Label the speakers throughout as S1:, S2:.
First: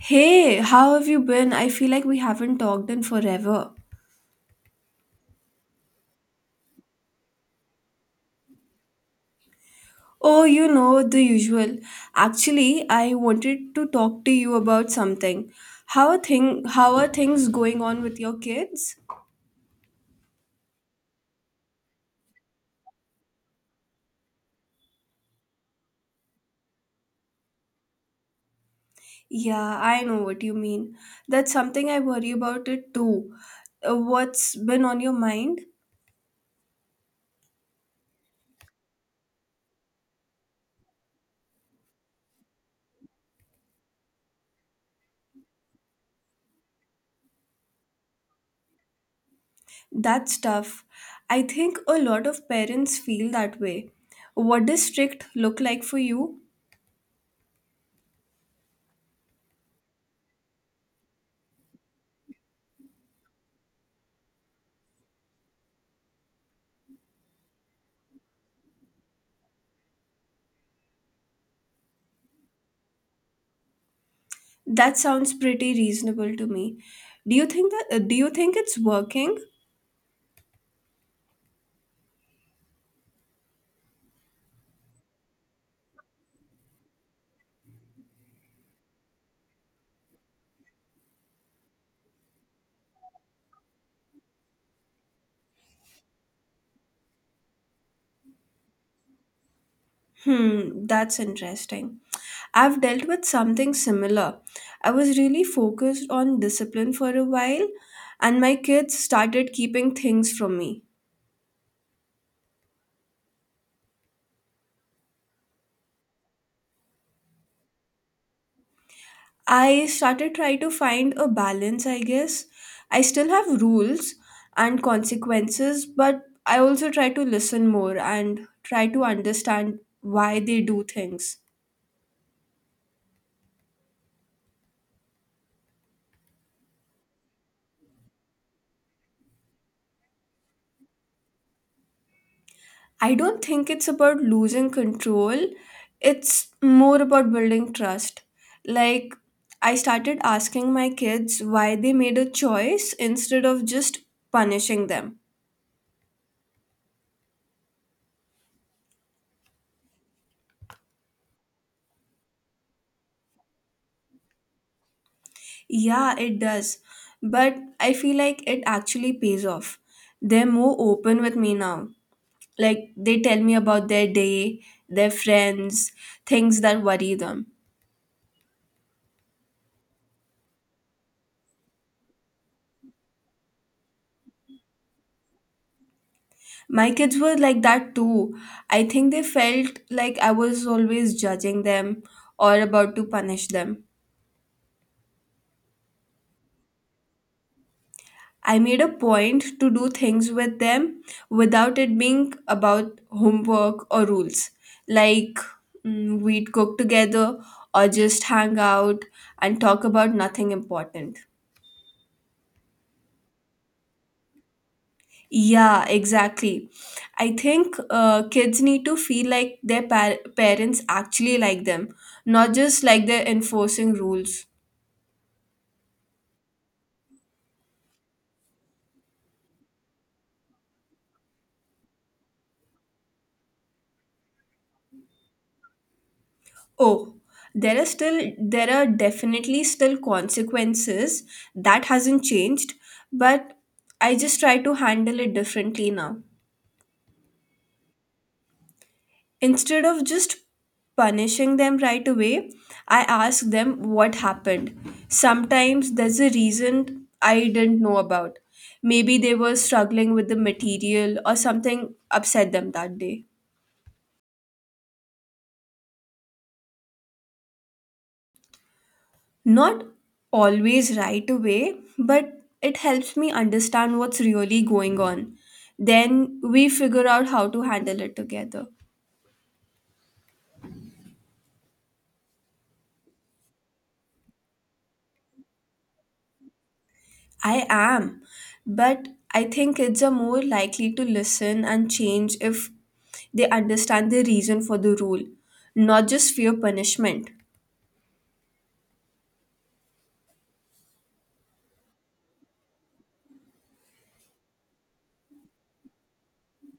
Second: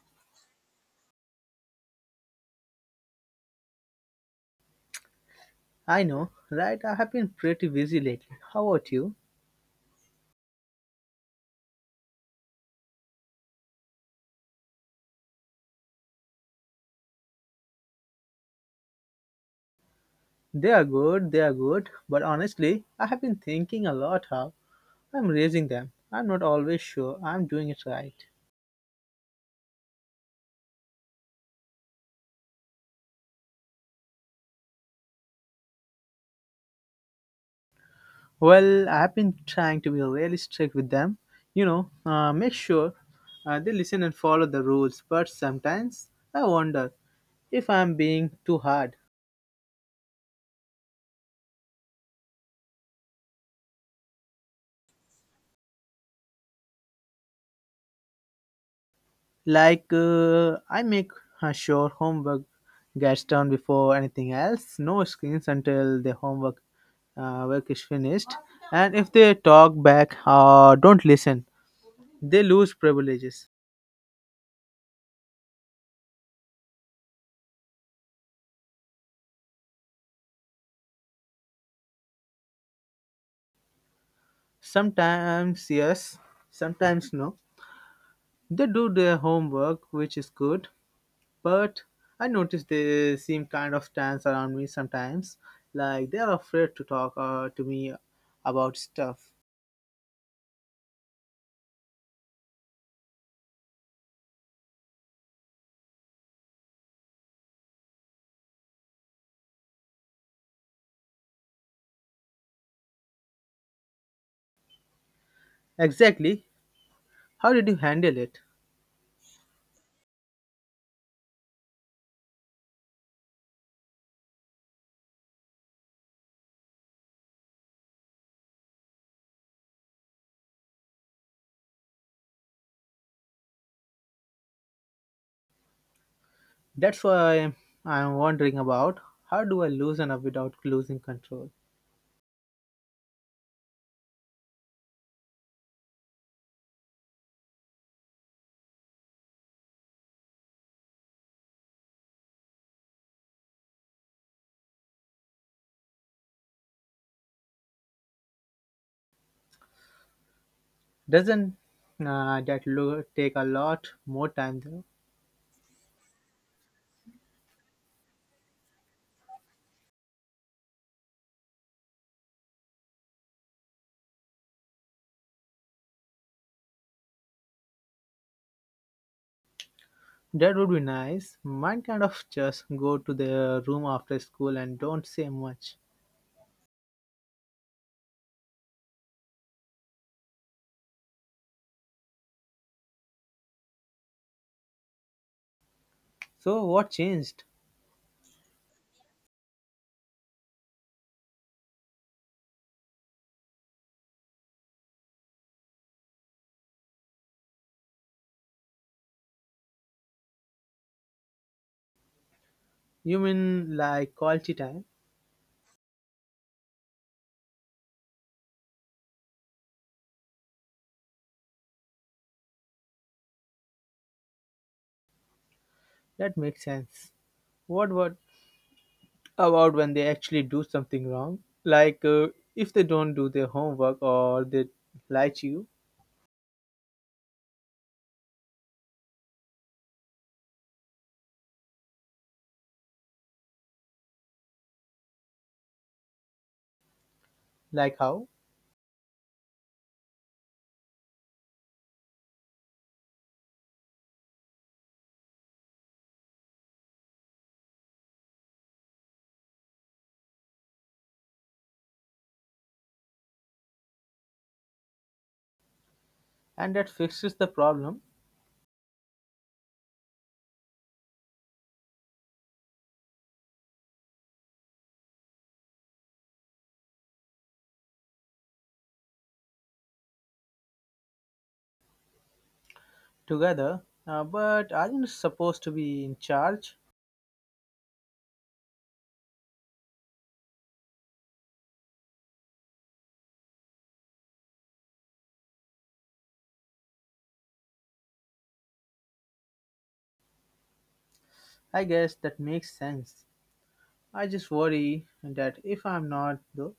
S1: Hey, how have you been? I feel like we haven't talked in forever.
S2: I know, right? I have been pretty busy lately. How about you?
S1: Oh, the usual. Actually, I wanted to talk to you about something. How are things going on with your kids?
S2: They are good, they are good. But honestly, I have been thinking a lot how I'm raising them. I'm not always sure I'm doing it right.
S1: Yeah, I know what you mean. That's something I worry about it too. What's been on your mind?
S2: Well, I have been trying to be really strict with them. Make sure they listen and follow the rules. But sometimes I wonder if I'm being too hard.
S1: That's tough. I think a lot of parents feel that way. What does strict look like for you?
S2: Like I make sure homework gets done before anything else. No screens until the homework work is finished. And if they talk back or don't listen, they lose privileges.
S1: That sounds pretty reasonable to me. Do you think it's working?
S2: Sometimes yes, sometimes no. They do their homework, which is good, but I notice they seem kind of tense around me sometimes. Like they are afraid to talk to me about stuff.
S1: Hmm, that's interesting. I've dealt with something similar. I was really focused on discipline for a while, and my kids started keeping things from me.
S2: Exactly. How did you handle it?
S1: I started trying to find a balance, I guess. I still have rules and consequences, but I also try to listen more and try to understand why they do things.
S2: That's why I'm wondering about, how do I loosen up without losing control?
S1: I don't think it's about losing control. It's more about building trust. Like, I started asking my kids why they made a choice instead of just punishing them.
S2: Doesn't take a lot more time though?
S1: Yeah, it does. But I feel like it actually pays off. They're more open with me now. Like, they tell me about their day, their friends, things that worry them.
S2: That would be nice. Mine kind of just go to the room after school and don't say much.
S1: My kids were like that too. I think they felt like I was always judging them or about to punish them.
S2: So what changed?
S1: I made a point to do things with them without it being about homework or rules. Like we'd cook together or just hang out and talk about nothing important.
S2: You mean like quality time?
S1: Yeah, exactly. I think kids need to feel like their parents actually like them, not just like they're enforcing rules.
S2: That makes sense. What about when they actually do something wrong? Like if they don't do their homework or they lie to you?
S1: Oh, there are still there are definitely still consequences. That hasn't changed, but I just try to handle it differently now.
S2: Like how?
S1: Instead of just punishing them right away, I ask them what happened. Sometimes there's a reason I didn't know about. Maybe they were struggling with the material or something upset them that day.
S2: And that fixes the problem
S1: Not always right away, but it helps me understand what's really going on. Then we figure out how to handle it together.
S2: together, but aren't supposed to be in charge.
S1: I am, but I think kids are more likely to listen and change if they understand the reason for the rule, not just fear punishment.
S2: I guess that makes sense. I just worry that if I'm not, though,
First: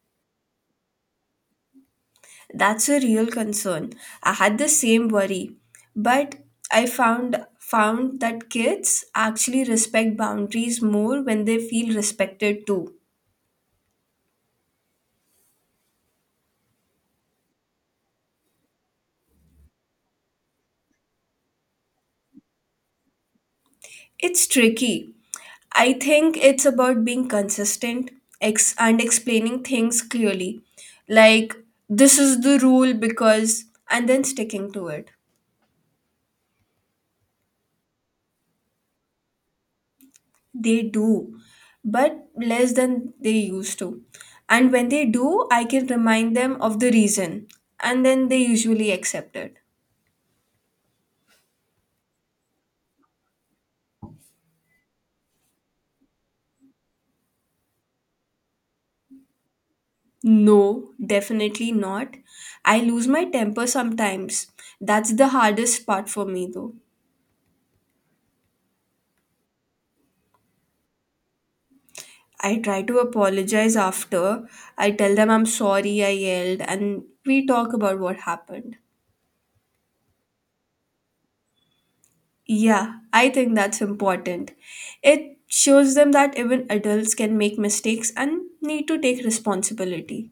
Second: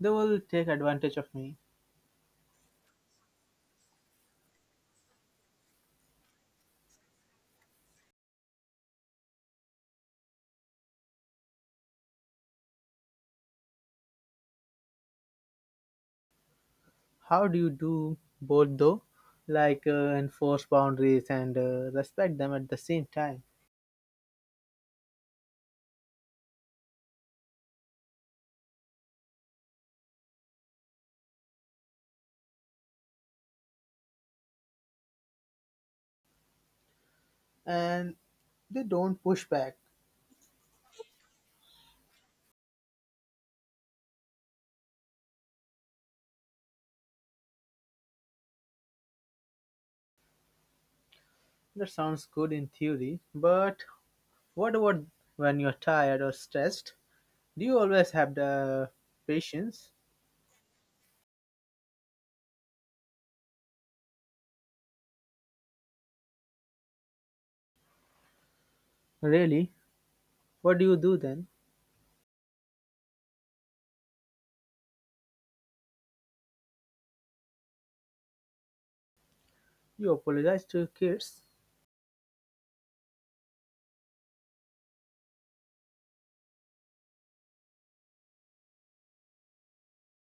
S2: they will take advantage of me.
S1: That's a real concern. I had the same worry, but I found that kids actually respect boundaries more when they feel respected too.
S2: How do you do both, though? Like enforce boundaries and respect them at the same time.
S1: It's tricky. I think it's about being consistent and explaining things clearly. Like, this is the rule because, and then sticking to it.
S2: And they don't push back.
S1: They do, but less than they used to. And when they do, I can remind them of the reason, and then they usually accept it.
S2: That sounds good in theory, but what about when you're tired or stressed? Do you always have the patience?
S1: No, definitely not. I lose my temper sometimes. That's the hardest part for me, though.
S2: Really? What do you do then?
S1: I try to apologize after. I tell them I'm sorry I yelled, and we talk about what happened.
S2: You apologize to your kids?
S1: Yeah, I think that's important. It shows them that even adults can make mistakes and need to take responsibility.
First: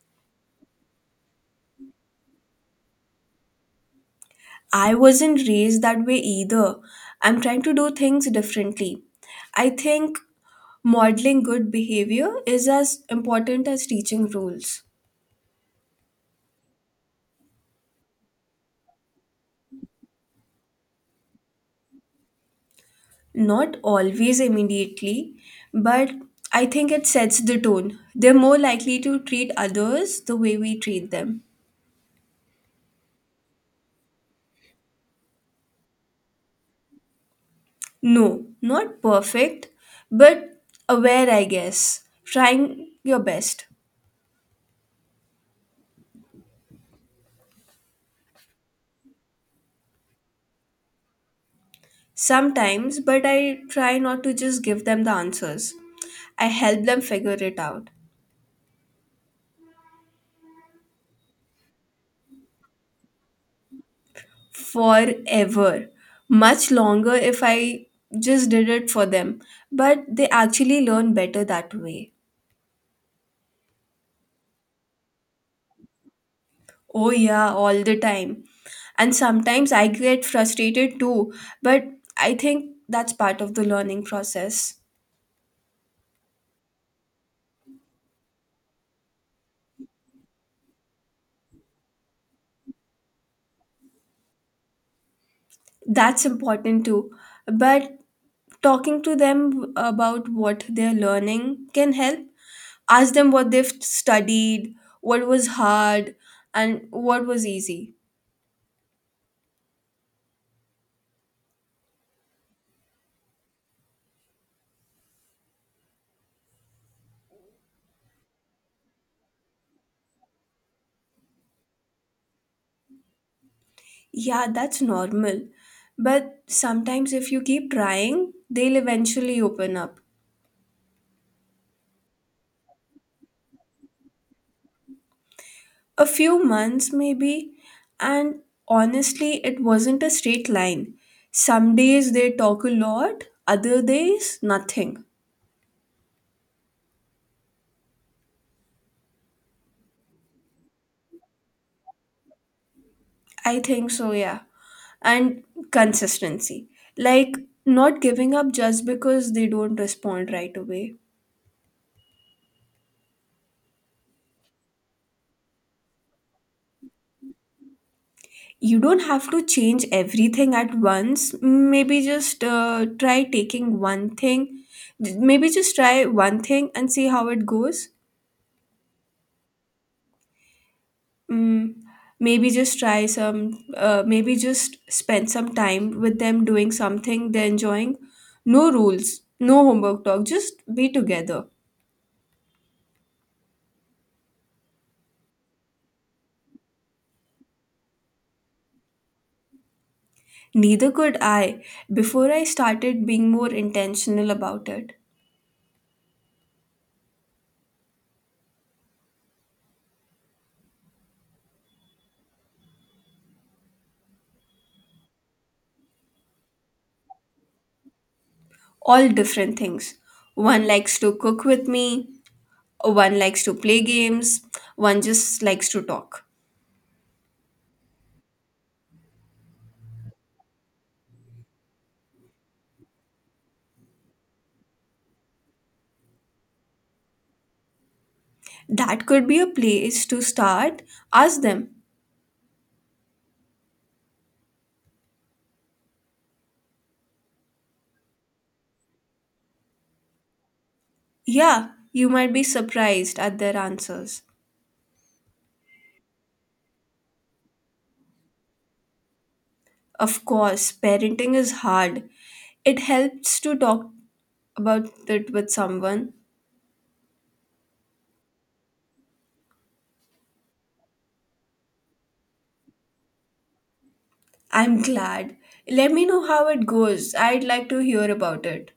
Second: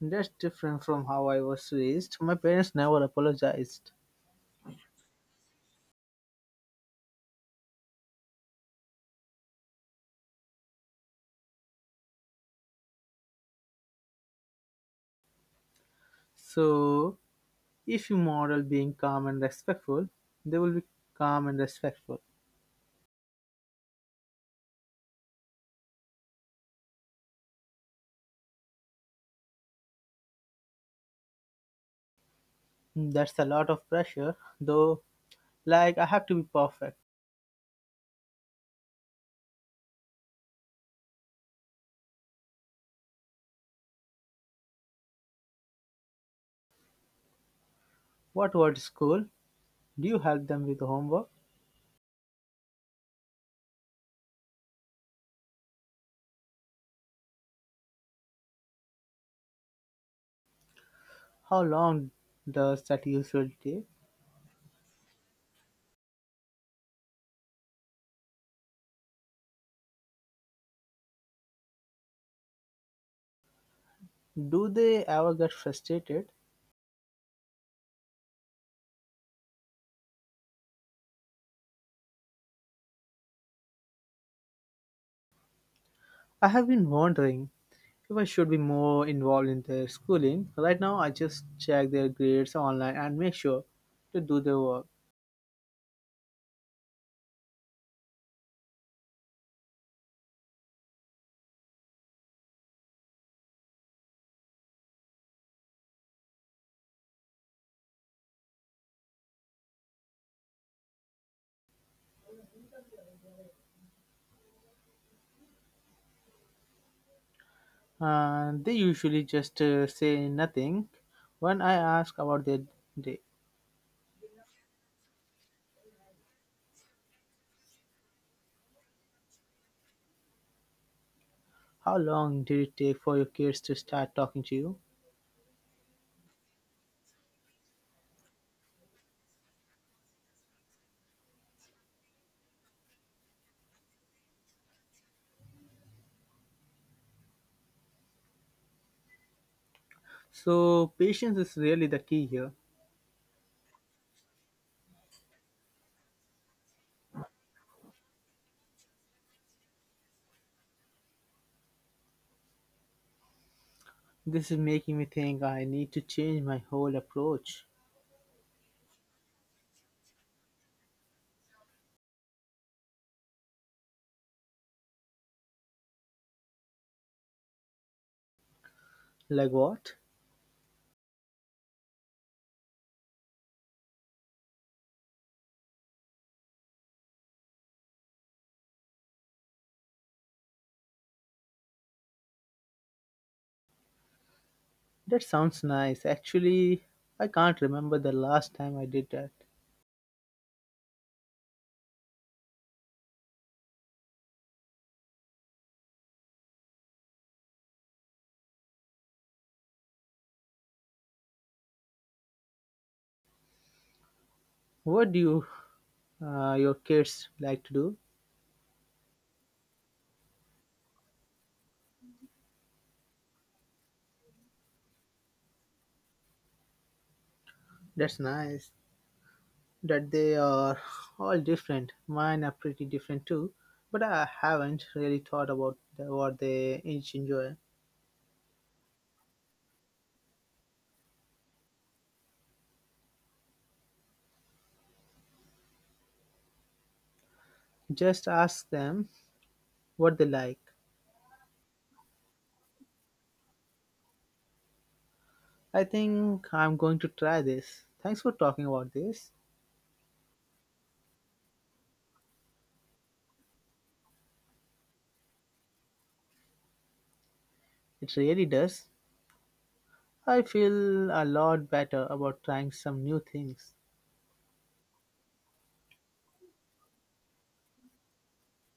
S2: That's different from how I was raised. My parents never apologized.
S1: I wasn't raised that way either. I'm trying to do things differently. I think modeling good behavior is as important as teaching rules.
S2: So, if you model being calm and respectful, they will be calm and respectful.
S1: Not always immediately, but I think it sets the tone. They're more likely to treat others the way we treat them.
S2: That's a lot of pressure, though. Like, I have to be perfect.
S1: No, not perfect, but aware, I guess. Trying your best.
S2: What about school? Do you help them with homework?
S1: Sometimes, but I try not to just give them the answers. I help them figure it out.
S2: How long does that usually take?
S1: Forever. Much longer if I just did it for them. But they actually learn better that way.
S2: Do they ever get frustrated?
S1: Oh, yeah, all the time. And sometimes I get frustrated too, but I think that's part of the learning process.
S2: I have been wondering, people should be more involved in their schooling. Right now, I just check their grades online and make sure to do their work.
S1: That's important too, but talking to them about what they're learning can help. Ask them what they've studied, what was hard, and what was easy.
S2: And they usually just say nothing when I ask about their day.
S1: Yeah, that's normal, but sometimes if you keep trying, they'll eventually open up.
S2: How long did it take for your kids to start talking to you?
S1: A few months, maybe. And honestly, it wasn't a straight line. Some days they talk a lot, other days nothing.
S2: So, patience is really the key here.
S1: I think so, yeah. And consistency. Like, not giving up just because they don't respond right away.
S2: This is making me think I need to change my whole approach.
S1: You don't have to change everything at once. Maybe just try taking one thing. Maybe just try one thing and see how it goes.
S2: Like what?
S1: Mm, maybe just spend some time with them doing something they're enjoying. No rules, no homework talk, just be together.
S2: That sounds nice. Actually, I can't remember the last time I did that.
S1: Neither could I before I started being more intentional about it.
S2: What do you, your kids like to do?
S1: All different things. One likes to cook with me, one likes to play games, one just likes to talk.
S2: That's nice that they are all different. Mine are pretty different too, but I haven't really thought about what they each enjoy.
S1: That could be a place to start. Ask them.
S2: Just ask them what they like.
S1: Yeah, you might be surprised at their answers.
S2: I think I'm going to try this. Thanks for talking about this.
S1: Of course, parenting is hard. It helps to talk about it with someone.
S2: It really does. I feel a lot better about trying some new things.
S1: I'm glad. Let me know how it goes. I'd like to hear about it.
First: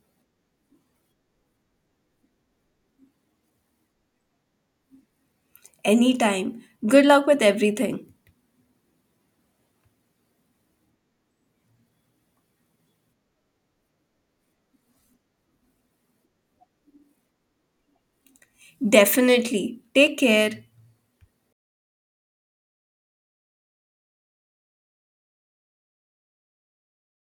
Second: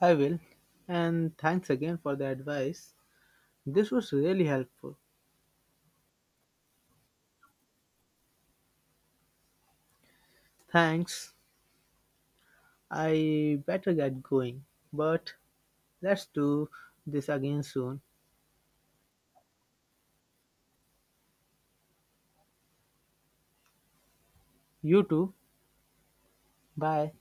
S2: I will. And thanks again for the advice. This was really helpful.
S1: Anytime. Good luck with everything.
S2: Thanks. I better get going, but let's do this again soon.
S1: Definitely. Take care.
S2: You too. Bye.